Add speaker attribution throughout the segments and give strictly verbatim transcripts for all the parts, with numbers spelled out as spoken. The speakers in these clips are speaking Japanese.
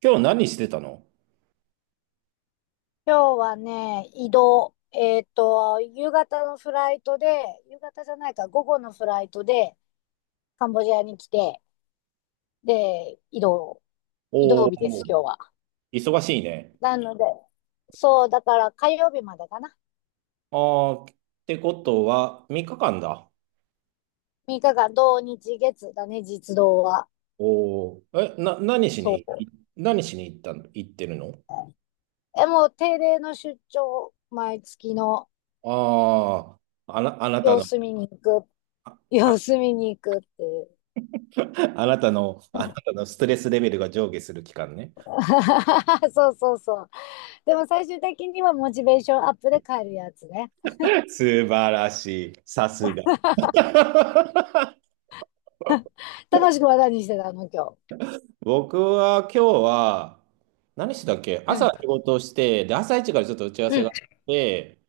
Speaker 1: 今日何してたの？
Speaker 2: 今日はね、移動。えっと、夕方のフライトで、夕方じゃないか、午後のフライトで、カンボジアに来て、で、移動、移
Speaker 1: お
Speaker 2: 動
Speaker 1: お
Speaker 2: 日です、
Speaker 1: ー、
Speaker 2: 今日は。
Speaker 1: 忙しいね。
Speaker 2: なので、そう、だから火曜日までかな。
Speaker 1: ああ、ってことは、みっかかんだ。
Speaker 2: みっかかん、土日月だね、実動は。
Speaker 1: おお、え、な、何し
Speaker 2: そ
Speaker 1: に、
Speaker 2: う。
Speaker 1: い何しに行ったの、行ってるの？
Speaker 2: え、もう定例の出張、毎月の
Speaker 1: ああー、あな、あなた
Speaker 2: 様
Speaker 1: の、
Speaker 2: 子見に行く、
Speaker 1: あ、あ
Speaker 2: 様子見に行くっていう。
Speaker 1: あなたの、あなたのストレスレベルが上下する期間ね。
Speaker 2: そうそうそう。でも最終的にはモチベーションアップで帰るやつね。
Speaker 1: 素晴らしい。さすが。
Speaker 2: 高しくは何してたの今日？
Speaker 1: 僕は今日は、何してたっけ。
Speaker 2: う
Speaker 1: 朝
Speaker 2: ん、
Speaker 1: 仕事をして、で、朝一からちょっと打ち合わ
Speaker 2: う
Speaker 1: せが
Speaker 2: ん、
Speaker 1: あって、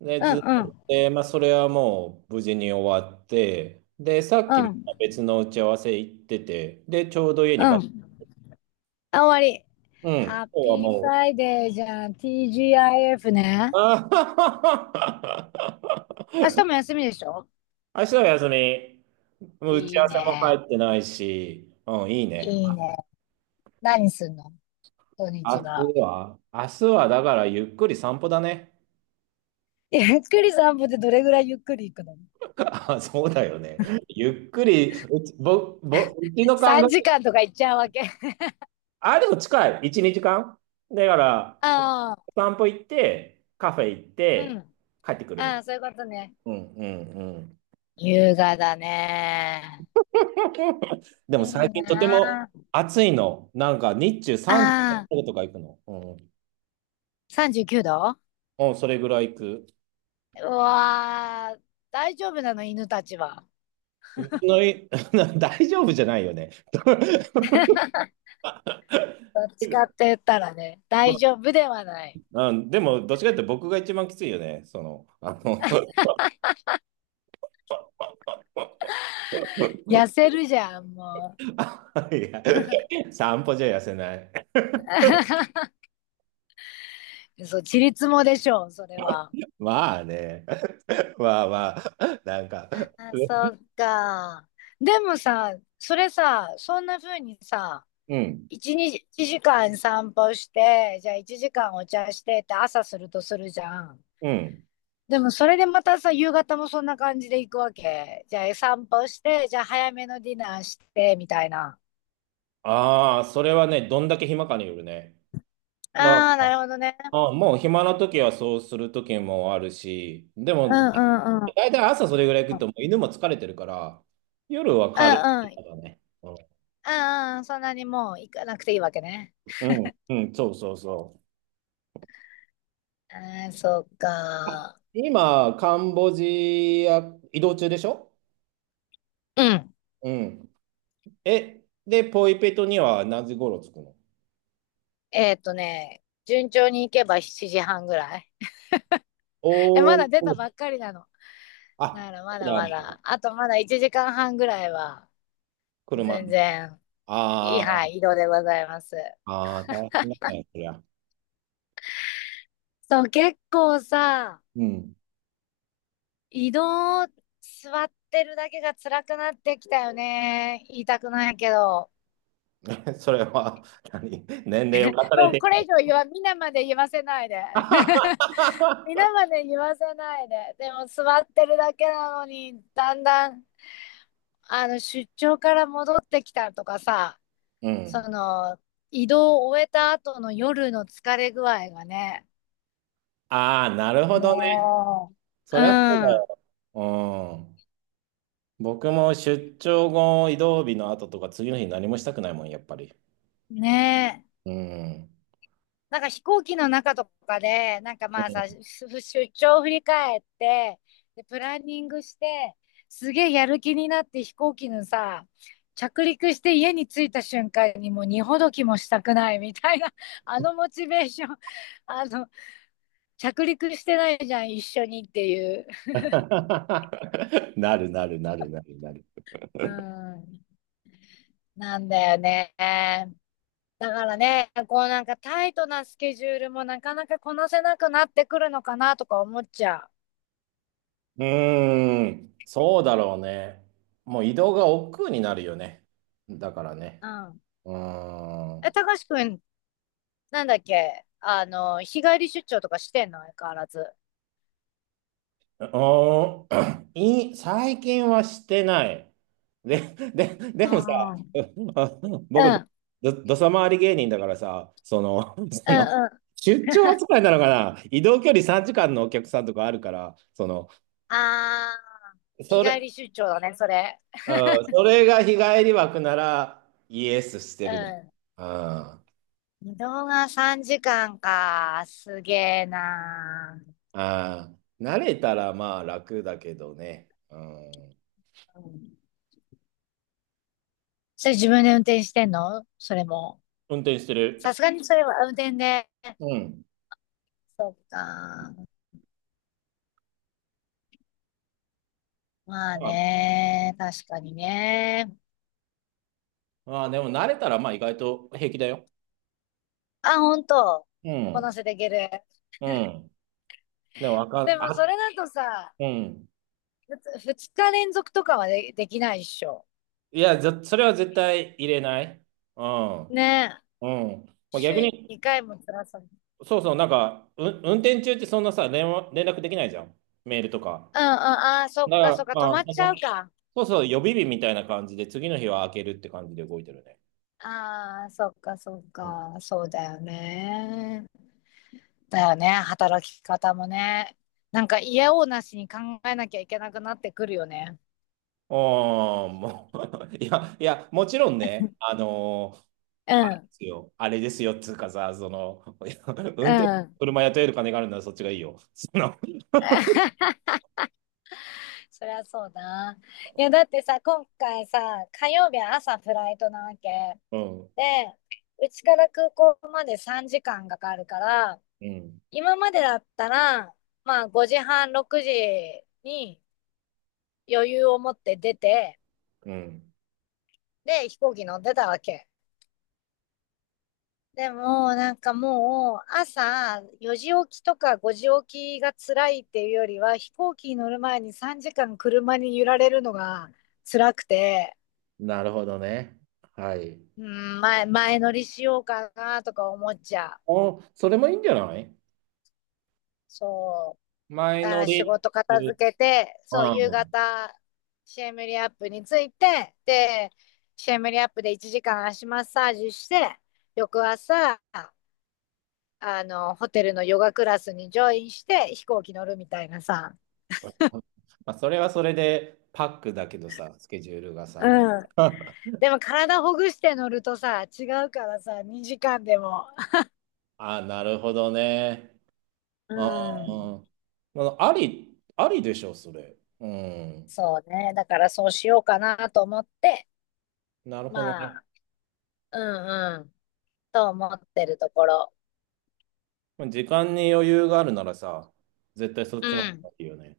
Speaker 1: で、
Speaker 2: うん、
Speaker 1: ずっ
Speaker 2: う
Speaker 1: と、
Speaker 2: ん、
Speaker 1: でまあ、それはもう無事に終わって、で、さっき
Speaker 2: う
Speaker 1: また
Speaker 2: ん、
Speaker 1: 別の打ち合わせ行ってて、で、ちょうど家
Speaker 2: う
Speaker 1: に帰って、
Speaker 2: ん。あ、終わり。
Speaker 1: うん、
Speaker 2: ハッ
Speaker 1: 今日は
Speaker 2: ピーフ
Speaker 1: もう、
Speaker 2: ライデーじゃん。ティージーアイエフ ね。
Speaker 1: あ
Speaker 2: 明日も休みでしょ？
Speaker 1: ー 明日は休み。もう打ち
Speaker 2: い
Speaker 1: 合
Speaker 2: い
Speaker 1: わせも
Speaker 2: ね。
Speaker 1: 入ってないし、うん、いいね。
Speaker 2: いいね。何すんの土日
Speaker 1: 明
Speaker 2: は？
Speaker 1: 日は、明日はだからゆっくり散歩だね。
Speaker 2: ゆっくり散歩ってどれぐらいゆっくり行くの？
Speaker 1: あ、そうだよね。ゆっくり、うち、ぼ、ぼ、うちの感覚、
Speaker 2: さんじかん 時間とか行っちゃうわけ？
Speaker 1: あ、でも近い。いち、にじかん。だから、お
Speaker 2: ああ、
Speaker 1: 散歩行って、カフェ行っ
Speaker 2: う
Speaker 1: て、
Speaker 2: ん。
Speaker 1: 帰ってくるみた
Speaker 2: あ
Speaker 1: い
Speaker 2: あ、そういうことね。
Speaker 1: な。うんうんうん。
Speaker 2: 優雅だね。
Speaker 1: でも
Speaker 2: いい
Speaker 1: 最近とて
Speaker 2: な
Speaker 1: も
Speaker 2: あ。
Speaker 1: 暑いの。なんか日中38
Speaker 2: あ
Speaker 1: 度
Speaker 2: あ、
Speaker 1: とか行くの。うん。
Speaker 2: さんじゅうきゅうど。
Speaker 1: うん、それぐらい行く。
Speaker 2: うわー、大丈夫なの、犬たちは？
Speaker 1: うちのい 大丈夫じゃないよね。
Speaker 2: どっちかって言ったらね、
Speaker 1: ま
Speaker 2: 大丈夫ではない。
Speaker 1: あ、うん、でも、どっちかっていうと僕が一番きついよね。その、あの
Speaker 2: 痩せるじゃん、も
Speaker 1: いや、散歩じゃ痩せない。
Speaker 2: う。そう、ちりつもでしょう、それは。
Speaker 1: まあね。まあまあ。なんか。
Speaker 2: ああ、そっか。でもさ、それさ、そんな風にさ、
Speaker 1: うん。
Speaker 2: いち、に、 いちじかん散歩して、じゃあいちじかんお茶してって朝するとするじゃん。
Speaker 1: うん。
Speaker 2: でもそれでまたさ、夕方もそんな感じで行くわけ？じゃあ散歩して、じゃあ早めのディナーして、みたいな。
Speaker 1: ああ、それはね、どんだけ暇かによるね。だ
Speaker 2: ああ、なるほどね。
Speaker 1: あもう暇な時はそうする時もあるし、で
Speaker 2: う
Speaker 1: も、
Speaker 2: んうんうん。うん
Speaker 1: 大体朝それぐらい行
Speaker 2: う
Speaker 1: くと、
Speaker 2: ん。
Speaker 1: もう犬も疲れてるから、夜は軽いか
Speaker 2: う
Speaker 1: らね。うん、
Speaker 2: んうん。そんなにもう行かなくていいわけね。
Speaker 1: うん、うんそうそうそう。
Speaker 2: ああ、そうか。
Speaker 1: 今、カンボジア移動中でしょ？
Speaker 2: うん。
Speaker 1: うん。え、で、ポイペトには何時頃着くの？
Speaker 2: えーっとね、順調に行けばしちじはんぐらい。え、ま
Speaker 1: お
Speaker 2: だ出た
Speaker 1: お、
Speaker 2: ばっかりなの？
Speaker 1: あ、
Speaker 2: なら
Speaker 1: そ
Speaker 2: ま
Speaker 1: う
Speaker 2: だ
Speaker 1: な
Speaker 2: ま
Speaker 1: んだ。
Speaker 2: だ。あとまだいちじかんはんぐらいは、
Speaker 1: 車
Speaker 2: 全
Speaker 1: の。
Speaker 2: 然、いい、
Speaker 1: あ
Speaker 2: は
Speaker 1: ー
Speaker 2: い、移動でございます。
Speaker 1: あー、大変だね、そりゃ。
Speaker 2: そう、結構さ、
Speaker 1: うん。
Speaker 2: 移動、座ってるだけが辛くなってきたよね。言いたくないけど。
Speaker 1: それは、何年齢を重ね
Speaker 2: もう
Speaker 1: てき
Speaker 2: これ以
Speaker 1: て。
Speaker 2: 上言わ、皆まで言わせないで 皆まで言わせないで。でも座ってるだけなのに、だんだん、あの、出張から戻ってきたとかさ、
Speaker 1: う
Speaker 2: そ
Speaker 1: ん。
Speaker 2: の、移動を終えた後の夜の疲れ具合がね、
Speaker 1: ああ、なるほどね。
Speaker 2: も
Speaker 1: そ
Speaker 2: う、う
Speaker 1: りゃそうだ
Speaker 2: ん、
Speaker 1: よ。うん。僕も出張後、移動日の後とか、次の日何もしたくないもん、やっぱり。
Speaker 2: ねえ。
Speaker 1: うん。
Speaker 2: なんか飛行機の中とかで、なんかまあさ、出張を振り返って、で、プランニングして、すげえやる気になって飛行機のさ、着陸して家に着いた瞬間にもう荷ほどきもしたくないみたいな、あのモチベーション、あの、着陸してないじゃん、一緒にっていう。
Speaker 1: なるなるなるなるなる。
Speaker 2: うん、なんだよね。だからね、こうなんかタイトなスケジュールもなかなかこなせなくなってくるのかなとか思っちゃう。
Speaker 1: うーん、そうだろうね。もう移動が億劫になるよね。だからね。
Speaker 2: うん。
Speaker 1: うーん。
Speaker 2: え、
Speaker 1: う
Speaker 2: たかしくん、なんだっけあの、日帰り出張とかしてんの相変わらず？
Speaker 1: ーん い最近はしてない。で、で、でもさ、
Speaker 2: ああ、う ん、
Speaker 1: 僕、ど、どどさ回り芸人だからさ、その、
Speaker 2: う
Speaker 1: その、
Speaker 2: ん、うん。
Speaker 1: 出張扱いなのかな移動距離さんじかんのお客さんとかあるから、その、
Speaker 2: あー、日
Speaker 1: そ
Speaker 2: 帰
Speaker 1: れ、
Speaker 2: り出張だね、それ。
Speaker 1: うん、それが日帰り枠なら、イエスしてるね。
Speaker 2: う
Speaker 1: うん
Speaker 2: ん。移動がさんじかんかんか。すげえな
Speaker 1: ああ、慣れたらまあ楽だけどね。うん。
Speaker 2: ー。うん。それ自分で運転してんのそれも？
Speaker 1: 運転して
Speaker 2: さ
Speaker 1: る。
Speaker 2: すがにそれは運転で。
Speaker 1: うん。
Speaker 2: そっか。まあ
Speaker 1: まあ、
Speaker 2: ね、確かにね。
Speaker 1: まあでも慣れたらまあ意外と平気だよ。
Speaker 2: あ、ほんと？
Speaker 1: う
Speaker 2: こな
Speaker 1: ん。
Speaker 2: せていける。
Speaker 1: うん。でもわか
Speaker 2: で
Speaker 1: ん、
Speaker 2: もそ
Speaker 1: あ、
Speaker 2: れだとさ、
Speaker 1: うん。
Speaker 2: ふつ二日連続とかはで、できないっしょ？
Speaker 1: いや、ぜそれは絶対入れない。うん。
Speaker 2: ねえ。
Speaker 1: うん。まあ、
Speaker 2: 週
Speaker 1: 逆
Speaker 2: に
Speaker 1: に、
Speaker 2: にかいも辛さ。うんう
Speaker 1: そうそう、なんか、う、運転中ってそんなさ、連絡、連絡できないじゃん。メールとか。
Speaker 2: ん。ああ、そ
Speaker 1: だ
Speaker 2: っ
Speaker 1: か
Speaker 2: かそ
Speaker 1: ら、
Speaker 2: っか。止
Speaker 1: まあ、
Speaker 2: ま
Speaker 1: そ
Speaker 2: っちゃう
Speaker 1: の、
Speaker 2: か。
Speaker 1: そうそう、予備日みたいな感じで、次の日は開けるって感じで動いてるね。
Speaker 2: ああ、そっかそっか。そうだよね。だよね。働き方もね。なんか嫌おうなしに考えなきゃいけなくなってくるよね。
Speaker 1: ああ、もう いや、いや、もちろんね、あのー
Speaker 2: う
Speaker 1: で
Speaker 2: ん。
Speaker 1: すよ、あれですよ、つうかさ、その、いや
Speaker 2: う
Speaker 1: 運転、
Speaker 2: ん。
Speaker 1: 車雇える金があるならそっちがいいよ。その、
Speaker 2: そりゃそうだ。いや、だってさ、今回さ、火曜日は朝フライトなわけ。
Speaker 1: うん、
Speaker 2: で、うちから空港までさんじかんかんかかるから、
Speaker 1: うん、
Speaker 2: 今までだったら、まあごじはん、ろくじに余裕を持って出て、
Speaker 1: うん。
Speaker 2: で、飛行機乗ってたわけ。でも、なんかもう、朝よじ起きとかごじ起きが辛いっていうよりは、飛行機に乗る前にさんじかん車に揺られるのが辛くて、
Speaker 1: なるほどね。はい。
Speaker 2: うん、前、前乗りしようかなとか思っちゃう。
Speaker 1: お、それもいいんじゃない？
Speaker 2: そう。
Speaker 1: 前
Speaker 2: だか
Speaker 1: 乗
Speaker 2: ら仕
Speaker 1: りっ
Speaker 2: 事
Speaker 1: て
Speaker 2: 片
Speaker 1: いう、
Speaker 2: 付けて、そう、夕
Speaker 1: うん。
Speaker 2: 方、シェムリアップについて、で、シェムリアップでいちじかん足マッサージして、翌朝、あの、ホテルのヨガクラスにジョインして飛行機乗るみたいなさ。
Speaker 1: まあ、それはそれでパックだけどさ、スケジュールがさ。
Speaker 2: うん。でも体ほぐして乗るとさ、違うからさ、にじかんでも。
Speaker 1: あ、なるほどね。
Speaker 2: う
Speaker 1: あ
Speaker 2: ん。
Speaker 1: ー、うん、あり、ありでしょ、それ。うん。
Speaker 2: そうね。だからそうしようかなと思って、
Speaker 1: なるほど
Speaker 2: ま
Speaker 1: ね。
Speaker 2: あ、うんうん、と思ってるところ。
Speaker 1: まあ時間に余裕があるならさ、絶対そっ
Speaker 2: う
Speaker 1: ちの方
Speaker 2: ん。
Speaker 1: がいいよね。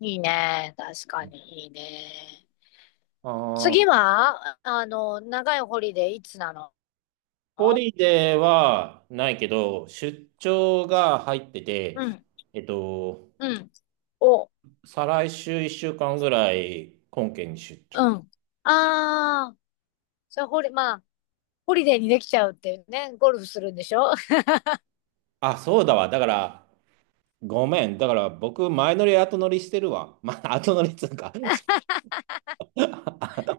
Speaker 2: いいね。確かにいいね。
Speaker 1: ああ、
Speaker 2: 次は、あの、長いホリデーいつなの？
Speaker 1: ホリデーはないけど、出張が入ってて、
Speaker 2: うん、
Speaker 1: えっと、
Speaker 2: うん。お、
Speaker 1: 再来週いっしゅうかんぐらい、本県に出
Speaker 2: う
Speaker 1: 張。
Speaker 2: ん。ああ、それホリ、まあ、ホリデーにできちゃうっていうね。ゴルフするんでしょ？ あ
Speaker 1: あ、そうだわ。だから、ごめん。だから、僕、前乗り後乗りしてるわ。まあ、後乗りっつうか。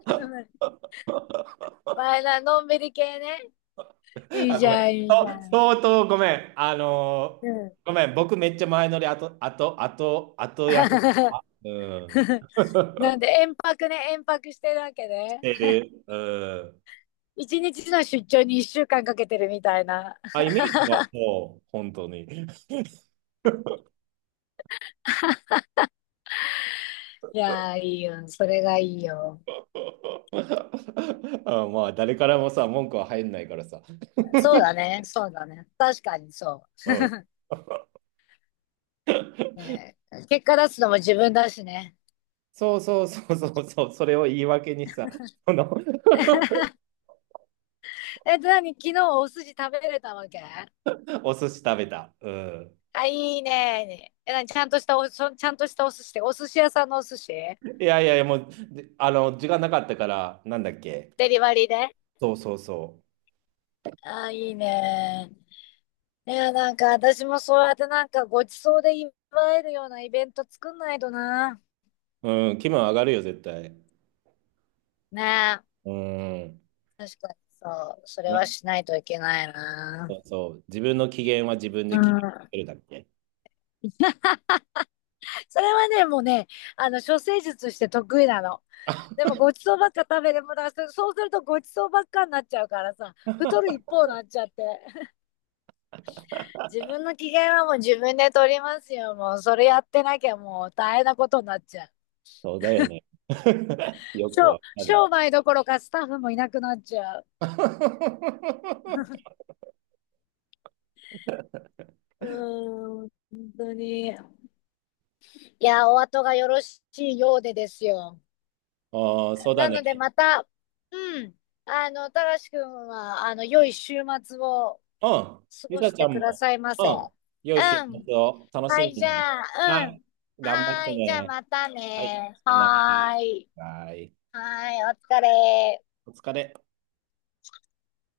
Speaker 2: の、前な、のんびり系ね。いい
Speaker 1: あ、
Speaker 2: じ
Speaker 1: ごめん。
Speaker 2: ゃん、いい
Speaker 1: そ
Speaker 2: じゃ
Speaker 1: う
Speaker 2: ん。
Speaker 1: 相当ごめん。あのー
Speaker 2: うん。
Speaker 1: ごめん。僕、めっちゃ前乗り後、後、後、後やす。うん。
Speaker 2: なんで、遠泊ね、遠泊してるわけね。
Speaker 1: てる。うん。
Speaker 2: 一日の出張に一週間かけてるみたいな。
Speaker 1: あ、イメージはそう、本当に。
Speaker 2: いやー、いいよ。それがいいよ。
Speaker 1: あ、まあ、誰からもさ、文句は入んないからさ。
Speaker 2: そうだね、そうだね。確かにそ
Speaker 1: うん。
Speaker 2: う。ね、結果出すのも自分だしね。
Speaker 1: そうそうそうそうそう、それを言い訳にさ、この
Speaker 2: え、何、昨日お寿司食べれたわけ？
Speaker 1: お寿司食べた。うん。
Speaker 2: あ、いいね。え、何、ちゃんとしたお、そちゃんとしたお寿司ってお寿司屋さんのお寿司
Speaker 1: いやいやいや、もう、であの、時間なかったから、なんだっけ。
Speaker 2: デリバリーで？
Speaker 1: そうそうそ
Speaker 2: あ、いいね。いや、なんか私もそうやってなんかごちそうで祝えるようなイベント作んないとな。
Speaker 1: う。うん、気分上がるよ、絶対。
Speaker 2: ね
Speaker 1: うん。
Speaker 2: え、確かにそう。それは
Speaker 1: な、
Speaker 2: しないといけないな。
Speaker 1: そうそう。自分の機嫌は自分
Speaker 2: う
Speaker 1: で決
Speaker 2: ん。
Speaker 1: めるだっけ。
Speaker 2: それはね、もうね、あの、処世術して得意なの。でもごちそうばっか食べてもだからそそうするとごちそうばっかになっちゃうからさ、太る一方になっちゃって 自分の機嫌はもう自分で取りますよ。もうそれやってなきゃもう大変なことになっちゃう。
Speaker 1: そうだよね。よく
Speaker 2: 商
Speaker 1: わか
Speaker 2: 商
Speaker 1: る。
Speaker 2: 売どころかスタッフもいなくなっちゃう うーん、本当に。いやお後がよろしいようでですよ。
Speaker 1: おー、そうだ
Speaker 2: な
Speaker 1: ね。
Speaker 2: のでまた、うん、あのたらしくんはあの良い週末を
Speaker 1: うん。
Speaker 2: 過
Speaker 1: り
Speaker 2: ご
Speaker 1: さ
Speaker 2: し
Speaker 1: ち
Speaker 2: て
Speaker 1: ゃん
Speaker 2: くだ
Speaker 1: も、
Speaker 2: さいま
Speaker 1: う
Speaker 2: せ。
Speaker 1: ん。良い週
Speaker 2: うん。
Speaker 1: 末を楽
Speaker 2: は
Speaker 1: しん
Speaker 2: い、
Speaker 1: で
Speaker 2: じ
Speaker 1: ね。
Speaker 2: ゃ
Speaker 1: は
Speaker 2: あ、うん。
Speaker 1: い。頑張っ
Speaker 2: は
Speaker 1: て
Speaker 2: ーい、じゃあ
Speaker 1: ね。
Speaker 2: また
Speaker 1: はい。
Speaker 2: ね。
Speaker 1: さよな
Speaker 2: はーい。
Speaker 1: ら。はい。
Speaker 2: はーい、お疲れ。
Speaker 1: お疲れ。